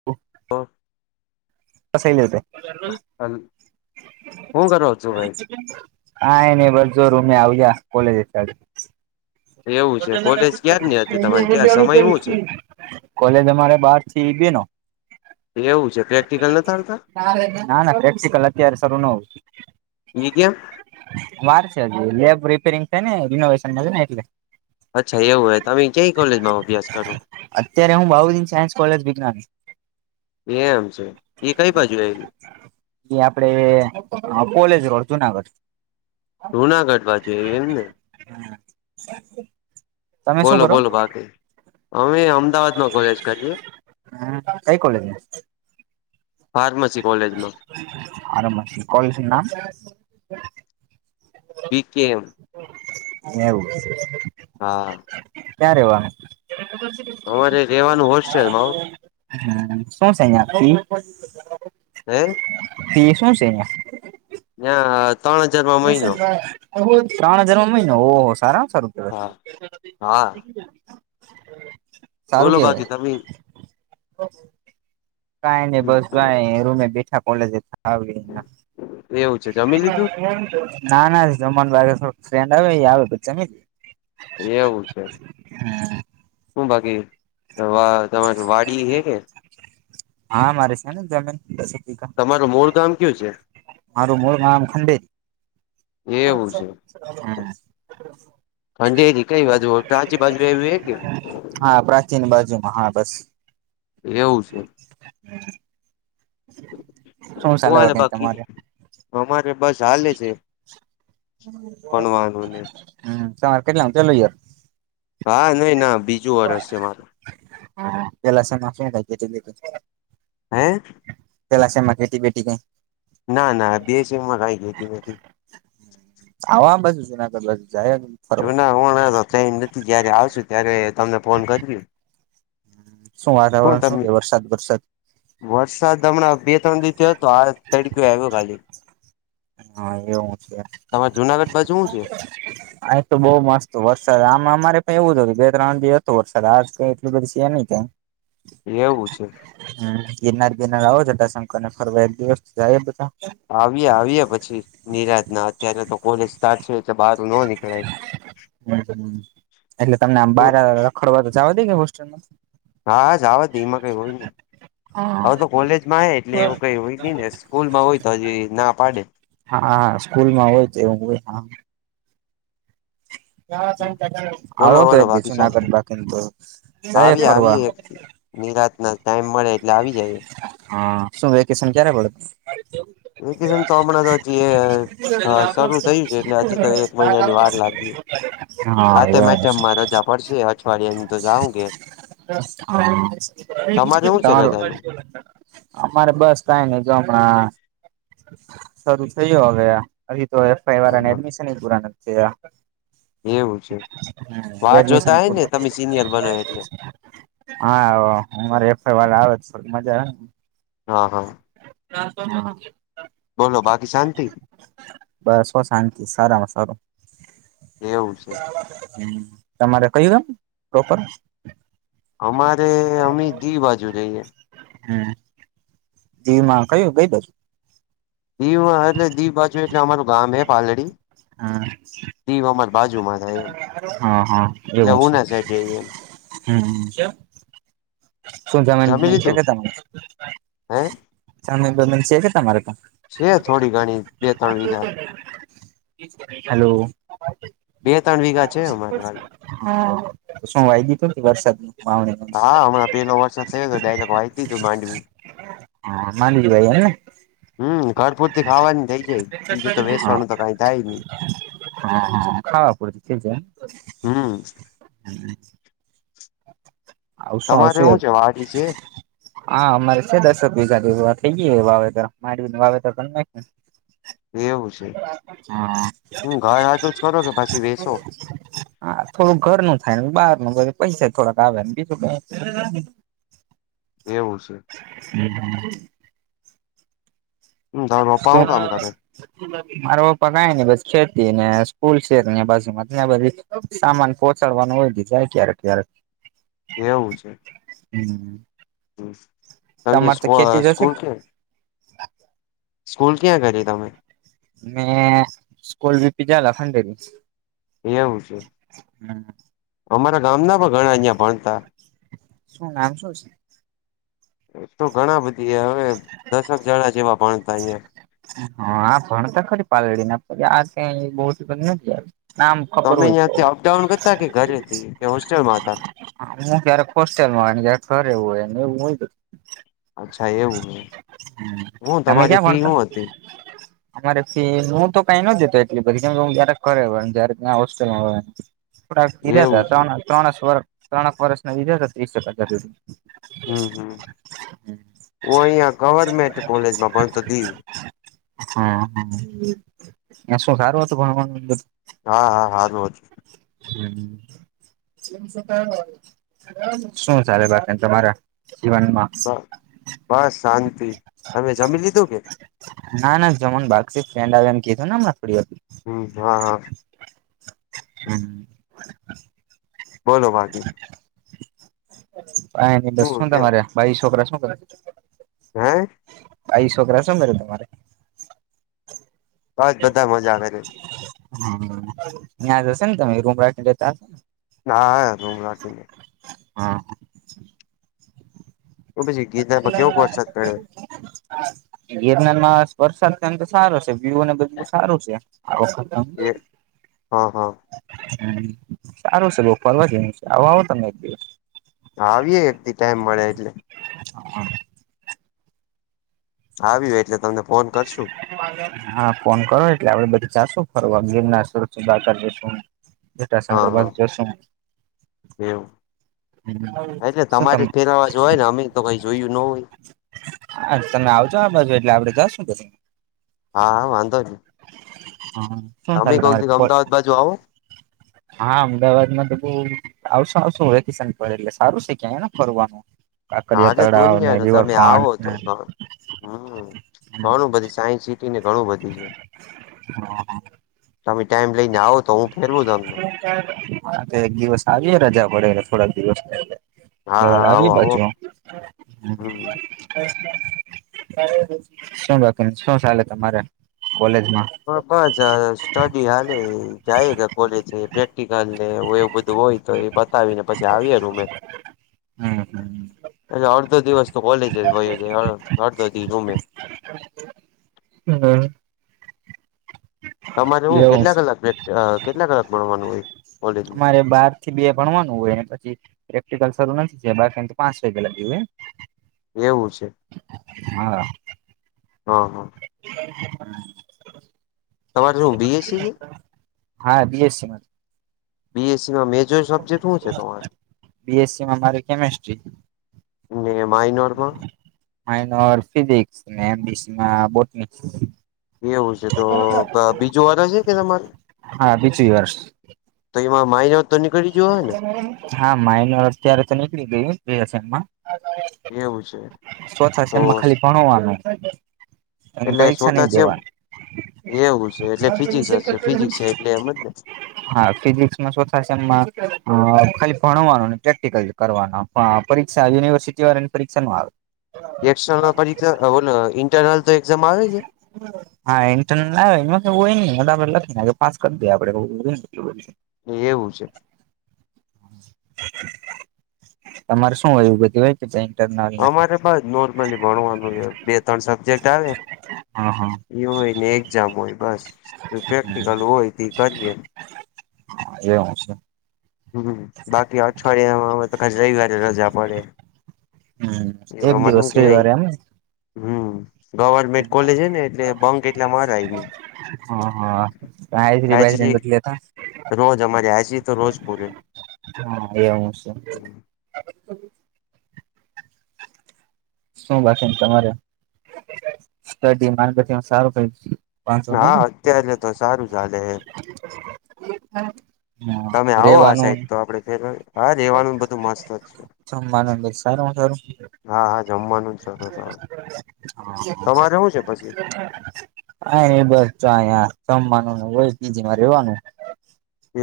હ [inaudible] હલો કંસાઈ લેતા હલ -હું કરો છું ભાઈ હા એ ને બસ જોર મેં આવી જ્યા કોલેજે [unintelligible] એવું છે કોલેજ ક્યારની હતી તમારે ક્યાં સમય હું છે [unintelligible] -કોલેજે મારે બાર થી બે નો એવું છે પ્રેક્ટિકલ નથી [unintelligible] આવતા -ના ના પ્રેક્ટિકલ અત્યારે શરૂ ન હોય ઈ કેમ વાર છે ‌હજુ લેબ રિપેરીંગ છે ને રિનોવેશન થયું ને એટલે અચ્છા એવું હે તમે કોઈ કોલેજમાં અભ્યાસ કરો અત્યારે હું બાઉદીન સાયન્સ કોલેજ વિજ્ઞાન એ મ છે એ કઈ બાજુ આવેલી એ આપડે એઅ કોલેજ રોડ જુનાગઢ જુનાગઢ બાજુ એમ ને તમે શું બોલો કરો બોલો બાકી અમે અમદાવાદમાં કોલેજ કરીએ કઈ કોલેજમાં ફાર્મસી કોલેજમાં આરભશી કોઈ છે ના બી કે એમ એવું હા કયા રેવાનું અમારે રહેવાનું હોસ્ટેલમાં હ શુંશે યા ફી હે ફી શું સે યા યા ત્રણ હજાર માં મહિનો ઓ હો સારામાં સારું કેવા. હા હા. સારું બોલો બાકી કેવાય તમે? કાય ને બસ જો આય રૂમે બેઠા કોલેજ આવીને. એવું છે જમી લીધું ના ના જમવાનું આવે ફ્રેન્ડ આવે આવે પછ જમી એવું છે. શું બાકી વા તમારી વાડી હે કે? હા મારી છે ને જમીન. વીઘા તમારું મૂળ ગામ કયુ છે? મારું મૂળ ગામ ખંડીત, એવું છે હા. ખંડેરી કઈ બાજુ હો કાચી બાજુ એવુ એ કે? હા પ્રાચીન બાજુમાં હા બસ. એવું છે. હમ હું ચાલે હાલે બાકી? તમારે? અમારે બસ હાલે છે. ભણવાનું ને હમ્મ, સવારે કેટલા કેટલું યર? હા નઈ ના બીજું વર્ષ હે મારૂ. હા તેલા સેના [unintelligible] હે? તેલા સેમાં ખેટી બેતી કઈ? ના ના દેસીમા કાઈ ખેતી નથી. આવામ બાજુ જૂનાગઢ બાજુ જાયન. જૂના હું તો ટ્રેન નથી જયારે આવશું ત્યારે તમને ફોન કર્યું. શું વાતાવરણ શું તમે છે વરસાદ વરસાદ? વરસાદ હમણાં બે ત્રણ દિવસથી હતો આ તડકે આવ્યો ખાલી. હા એવું છે તમારે જુનાગઢ બાજુ હું છે? આજ તો બઉ મસ્ત વરસાદ આમ અમારે પણ એવું હતું બે ત્રણ દિ હતો વરસાદ આ ક એટલી બધી છે નહી કઈ. એવું છે. હમ્મ, ગિરનાર બિરનાર આવો છટા શંકર ને ફરવા એક દિવસાય બધા. આવીએ આવીએ પછી નિરાશ ના અત્યારે તો કોલેજ સાચવે તે બહાર ન નીકળાય, [unintelligible] ખરવા જવા દે કે હોસ્ટેલમાં? હા જાવા દે એમાં કઈ હોય ની. હા હવ તો કોલેજમાં આય એટલે એવું કઈ હોય ની સ્કૂલમાં હોય તો હજી ના પાડે. હા હા સ્કૂલ માં હોય તો એવું હોય. બોલો આવો તો બોલો એકદી બાકી શાંતિ જૂનાગઢ બાકી ન તો જાય આવી આવી ફરવા. નિરાત ના ટાઈમ મળે એટલે આવી જાય. હા શું વેકેશન ક્યારે પડ? વેકેશન તો હમણાં તો પડે હજી શરૂ થયું છે એટલે હજી તો એક મહિના ની વાર લાગી. હા હાતમ એવું આઠમ માં રજા પડશે અઠવાડિયા ની તો જાઉ ગેર. તમારે શું છે તમારું રજાનું અમારે બસ કઈ ની જો હમણા શરૂ થયો હવે આ હજી તો એફ આઈ હ વાળાને એડમિશન પૂરા નથી થયા. હા એવું છે હમ્મ વાત એડમિશન જોતા હોય ને તમે સિનિયર બનો એટલે [unintelligible] હા આવો એફ આઈ વાળ આવે થોડી મજા આવે. હા હા. [unintelligible] બોલો બાકી શાંતિ? બસ હો શાંતિ સારામાં સારું એવું છે. હમ્મ તમારે કયું ગામ પ્રોપર. અમારે અમી દીવ બાજુ રઈએ. હમ્મ. દીવ માં કયું કઈ બાજુ. દીવ એટલે દીવ બાજુ એટલે અમાર ગામ એ પાલડી. હા. દીવ અમાર બાજુમાં થાય. એમ હા હા એટલે એવું છે. ઉના સાઈડ રહીએ એમ હમ્મ. શું જમીન જમી જમીન છે લીધું કે તમને. હે. જમીન બમીન છે કે તમારે કને. છે થોડી ઘણી બે ત્રણ વીઘા. હેલો. બે તણ વીગા જ હા શું વાઈ દીધું વરસાદની વાવણી. હા હમણાં પેલો વરસાદ થયો હતો ડાઇરેક વાઇ દીધું વાવણી. હા માલી ભાઈ એને. હમ્મ ઘર પૂરથી ખાવાની થઇ જાય બીજું તો હા વેસવાનું તો કઈ થાય નહી. હા હા ખાવા પૂરથી થઇ જાય એમ. હમ્મ. હમ્મ. તમારે આવશું એ હું છે વાડી છે. હા અમારે છે દસક વીઘા જેવું આ થઈ ગીયું હે વાવેતર માંડવીનુ વાવેતર કર નાખ્યું. એવું છે હા હું ઘર હાટુ જ કરો કે પછી વેશો. હા થોડું ઘરનું થાય ને બહારનુ પૈસા થોડાક આવેને બીજું કાંઈ ની. એવું છે. હમ્મ હમ્મ. હમ તમારા પપ્પા તો હું કામ કરે મારા પપ્પા કાય નઇ બસ ખેતી ને સ્કૂલ છે ન્યાં બાજુમા ત્યાં બધી સામાન પહોંચાડવાનું હોય દી જાય ક્યારેક ક્યારેક. એવું છે. હમ્મ. હમ્મ એમની સ્કો હશે સ્કૂલ ક્યાં? સ્કૂલ ક્યાં કરી તમે? મેં સ્કૂલ વીપી જાલા ખંડેરી. એવું છે. હમ્મ. અમારા ગામના પણ ઘણા અહ્યા ભણતા. શું નામ શું છે. એતો ઘણા બધી હવે દશક જણા જેવા ભણતા અહીંયા. હા આ ભણતા ખરી પાલડી ના પણ આ ક્યાં બહુ નથી આવી. નામ ખબર તમે હોય તો. ત્યાંથી અપડાઉન કરતા કે ઘરેથી કે હોસ્ટેલમાં હતા હા હું ક્યારેક હોસ્ટેલમાં હોય ને ક્યારેક ઘરે હોય ને એવું હોય. અચ્છા એવું હે, હું તમે તમારી ક્યાં ફી ભણતા હું હતી. અમારે ફી હું તો કંઈ નો દેતો એટલી બધી કેમ કે ક્યારેક ઘરે હોય ને ક્યારેક ન્યાં હોસ્ટેલમાં હોય. થોડા દીધા હતા એવું છે ત્રણ ત્રણસ વરસ ત્રણેક વર્ષના દીધા હતા ત્રીસેક હાજર. હમ્મ હમ્મ હું અહીંયા ગવર્મેન્ટ કોલેજમાં ભણતો દીવ. હમ્મ હમ્મ ન્યાં શુ સારુ હતું ભણવાનું ને એ બધું. હા હા હારું હતું. હમ્મ. [inaudible] શું ચાલે બાકી તમારા જીવનમાં? બ બસ શાંતિ. તમે જમી લીધું કે? ના, ના જમવાનું બાકી સે. ફ્રેન્ડ આવે એમ કીધું ને હમણાં થોડી વારમાં. હમ હા, હા બોલો બાકી પાહે ની બસ. હું શું કે તમારે બાઈયુ છોકરા શું કરે? હે? બાઈ છોકરા શું કરે છે તમારે? બસ બધા મજા કરે. હા ત્યાં હશો ને તમે રૂમ રાખીને રેતા હશોને? હા હા રૂમ રાખીને. હા તો પછી ગીરનારમાં કેવોક વરસાદ પડ્યો [inaudible] ગિરનારમાં વરસાદ ને એમ તો સારો છે, વ્યુ અને બધું સારું છે. આ વખત એક હા હા. હમ સારું છે, બોવ ફરવા જેવુ છે. આવો આવો તમે એક દિવસ. આવીએે એક દી ટાઈમ મળે એટલે. હા હા આવીએ એટલે તમને ફોન કરશું. હા, ફોન કરો એટલે આપડે બધી જાશું ફરવા ગિરનાર [inaudible] હા જટાશંકર હા બાજુ જશું. એવું? હા એટલે શું તમારે તમે ફેરવાજ હોયને અમે તો કંઈ જોયું ન હોય. હા, તમે આવજો આ બાજુ એટલે આપડે જાશું ફરવા. હા, હા વાંધો નહીં. હહ શું ચાલે દી તમારે અમદાવાદ બાજુ આવો [inaudible] હા અમદાવાદમાં તો બહુ આવશું આવશું વેકેશન પર એટલે સારું છે, ક્યાંને ફરવાનું? કાંકરિયા હાલે તળાવને, દુનિયાને તમે આવો તો રિવરફ્રન્ટને. હમ ઘણું બધું સાયન્સસિટી ને ઘણું બધી છે. હા તમે ટાઈમ લઈને આવો તો હું ફેરવું તમને. હા તો એક દિવસ આવીયે રજા પડે થોડાક દિવસ હા પહેલા. હા આવીએ આવો આવો બાજુ. હમ શું બાકી શું ચાલે તમારે કોલેજમાં? હવે કોલેજ જાઈશ. સ્ટડી હાલે જાઈએ રા કોલેજ પ્રેક્ટિકલ ને એવું બધું હોય તો એ પત તાવીને પછી આવીએ રૂમે. હમ હમ એટલે અડધો દિવસ તો કોલેજે જ વયો જાય. અડધો દિ રૂમે. બરાબર. તમારે હું એવું કેટલા છે. કલાક પ્રેક કેટલા કલાક ભણવાનું હોય કોલેજમાં? અરે બાર થી બે ભણવાનું હોય ને પછી પ્રેક્ટિકલ શરૂ નથી થયું. બાકીન તો પાંચ વાગ્યા લગી હોય. એવું છે? હા હહ હહ હમ તમારે શું બીએસસી છે? હા બીએસસીમાં. બીએસસીમાં મેજર સબ્જેક્ટ હું છે તમારે? બી. એસ. સી માં મારી કેમેસ્ટ્રી માઈનોરમાં- માનોર ફિઝિકસ એમબસીમાં બોટ- એવું છે તો બીજો વારો છે. કે તમારે? હા બીજું વર્ષ તોમાં મા- હા માઇનોર અત્યારે તો નીકળી ગઈ- સ્વછ એવું છે છે તો એમાં ખાલી ભણવાનું- એટલે પરીક્ષા નહી શોતા છે. એમ- દેવાની એવું છે એટલે ફિઝિક્સ જ છે. ફિઝિક્સ છે એટલે એમ જ ને- હા ફિઝિક્સ માં શો થાય- ખાલી ભણવાનું પ્રેક્ટિકલ કરવાનો પરીક્ષા યુનિવર્સિટી વાળ- પરીક્ષા નું આવે- એર્નલ પરીક્ષા બોલો ઇન્ટરનલ તો એક્ઝામ આવે છે. હમ હા એન્ટન આપડે લખ પાસ કરી દઈએ આપડે- એવું છે. તમારે શું આવયું ગતિ ભાઈ- ઇન્ટર- અમારે બ નોર્મલી ભણવાનું છે. બે ત્રણ સબ્જેક્ટ આવે- હા હા એ હોય ને એક્ઝામ હોય બસ પ્રેક્ટિકલ હોય તો કરી- એ હું છે. હમ બાકી અઠવાડિયામાં તો ખ રવિવારે રજા પડે- હમ એક જોગમાંઠું દિવસ કઈ હમ- ગવર્મેન્ટ કોલેજ હ હે ને એટલે બંક હા એટલા મરાય ની આયસ્રી બાયસ્રી જતલી હાજરી હતા- રોજ અમારે આ છે તો રોજ પૂરે- હા એવું છે [inaudible] શું બાકી તમારે સડી માગ સારું કે - હા અત્યારે તો સારું ચાલે- હમ તમે આવો આ સાહેબ તો આપડે ફેર હા રેવાનું બધું મસ્ત જ છે. જમવાનું સારું સારું હા હા જમવાનું જ છે તમારેવું છે પછી- હ [unintelligible] [inaudible] હા ન બસ જમવાનું હોય બીજીમાં રવાનું-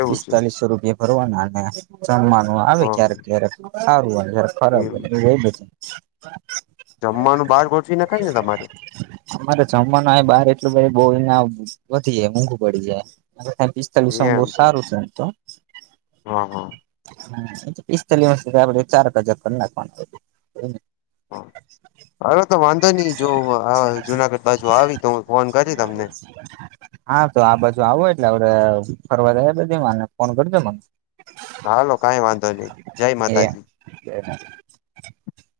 એવું છે પિસ્તાલીસો રૂપિયા ભરવાના અને જમવાનું આવે ક્યારેક હ ક્યારેક એવું સારું- [unintelligible] જમવાનું બહાર ગોઠવી નાખાય ને તમારે- અમારે જમવાનું બાર એટલું બહુ વધી જાય મોંઘું પડી જાય- ખલીસ બહ સારું છે તો- હા હા એ પિસ્તાલી વસ સુધી આપડે ચાર કજક કરી નાખવાનું- હાલોવાંધો નહી જો જુનાગઢ બાજુ આવી તો હું ફોન કરી તમને- [inaudible] હા તો આ બાજુ આવો એટલે આપડ ફરવા બીને ફોન કરજો મને- હા હાલો કંઈ વાંધો નહી જય માતાજી- [inaudible]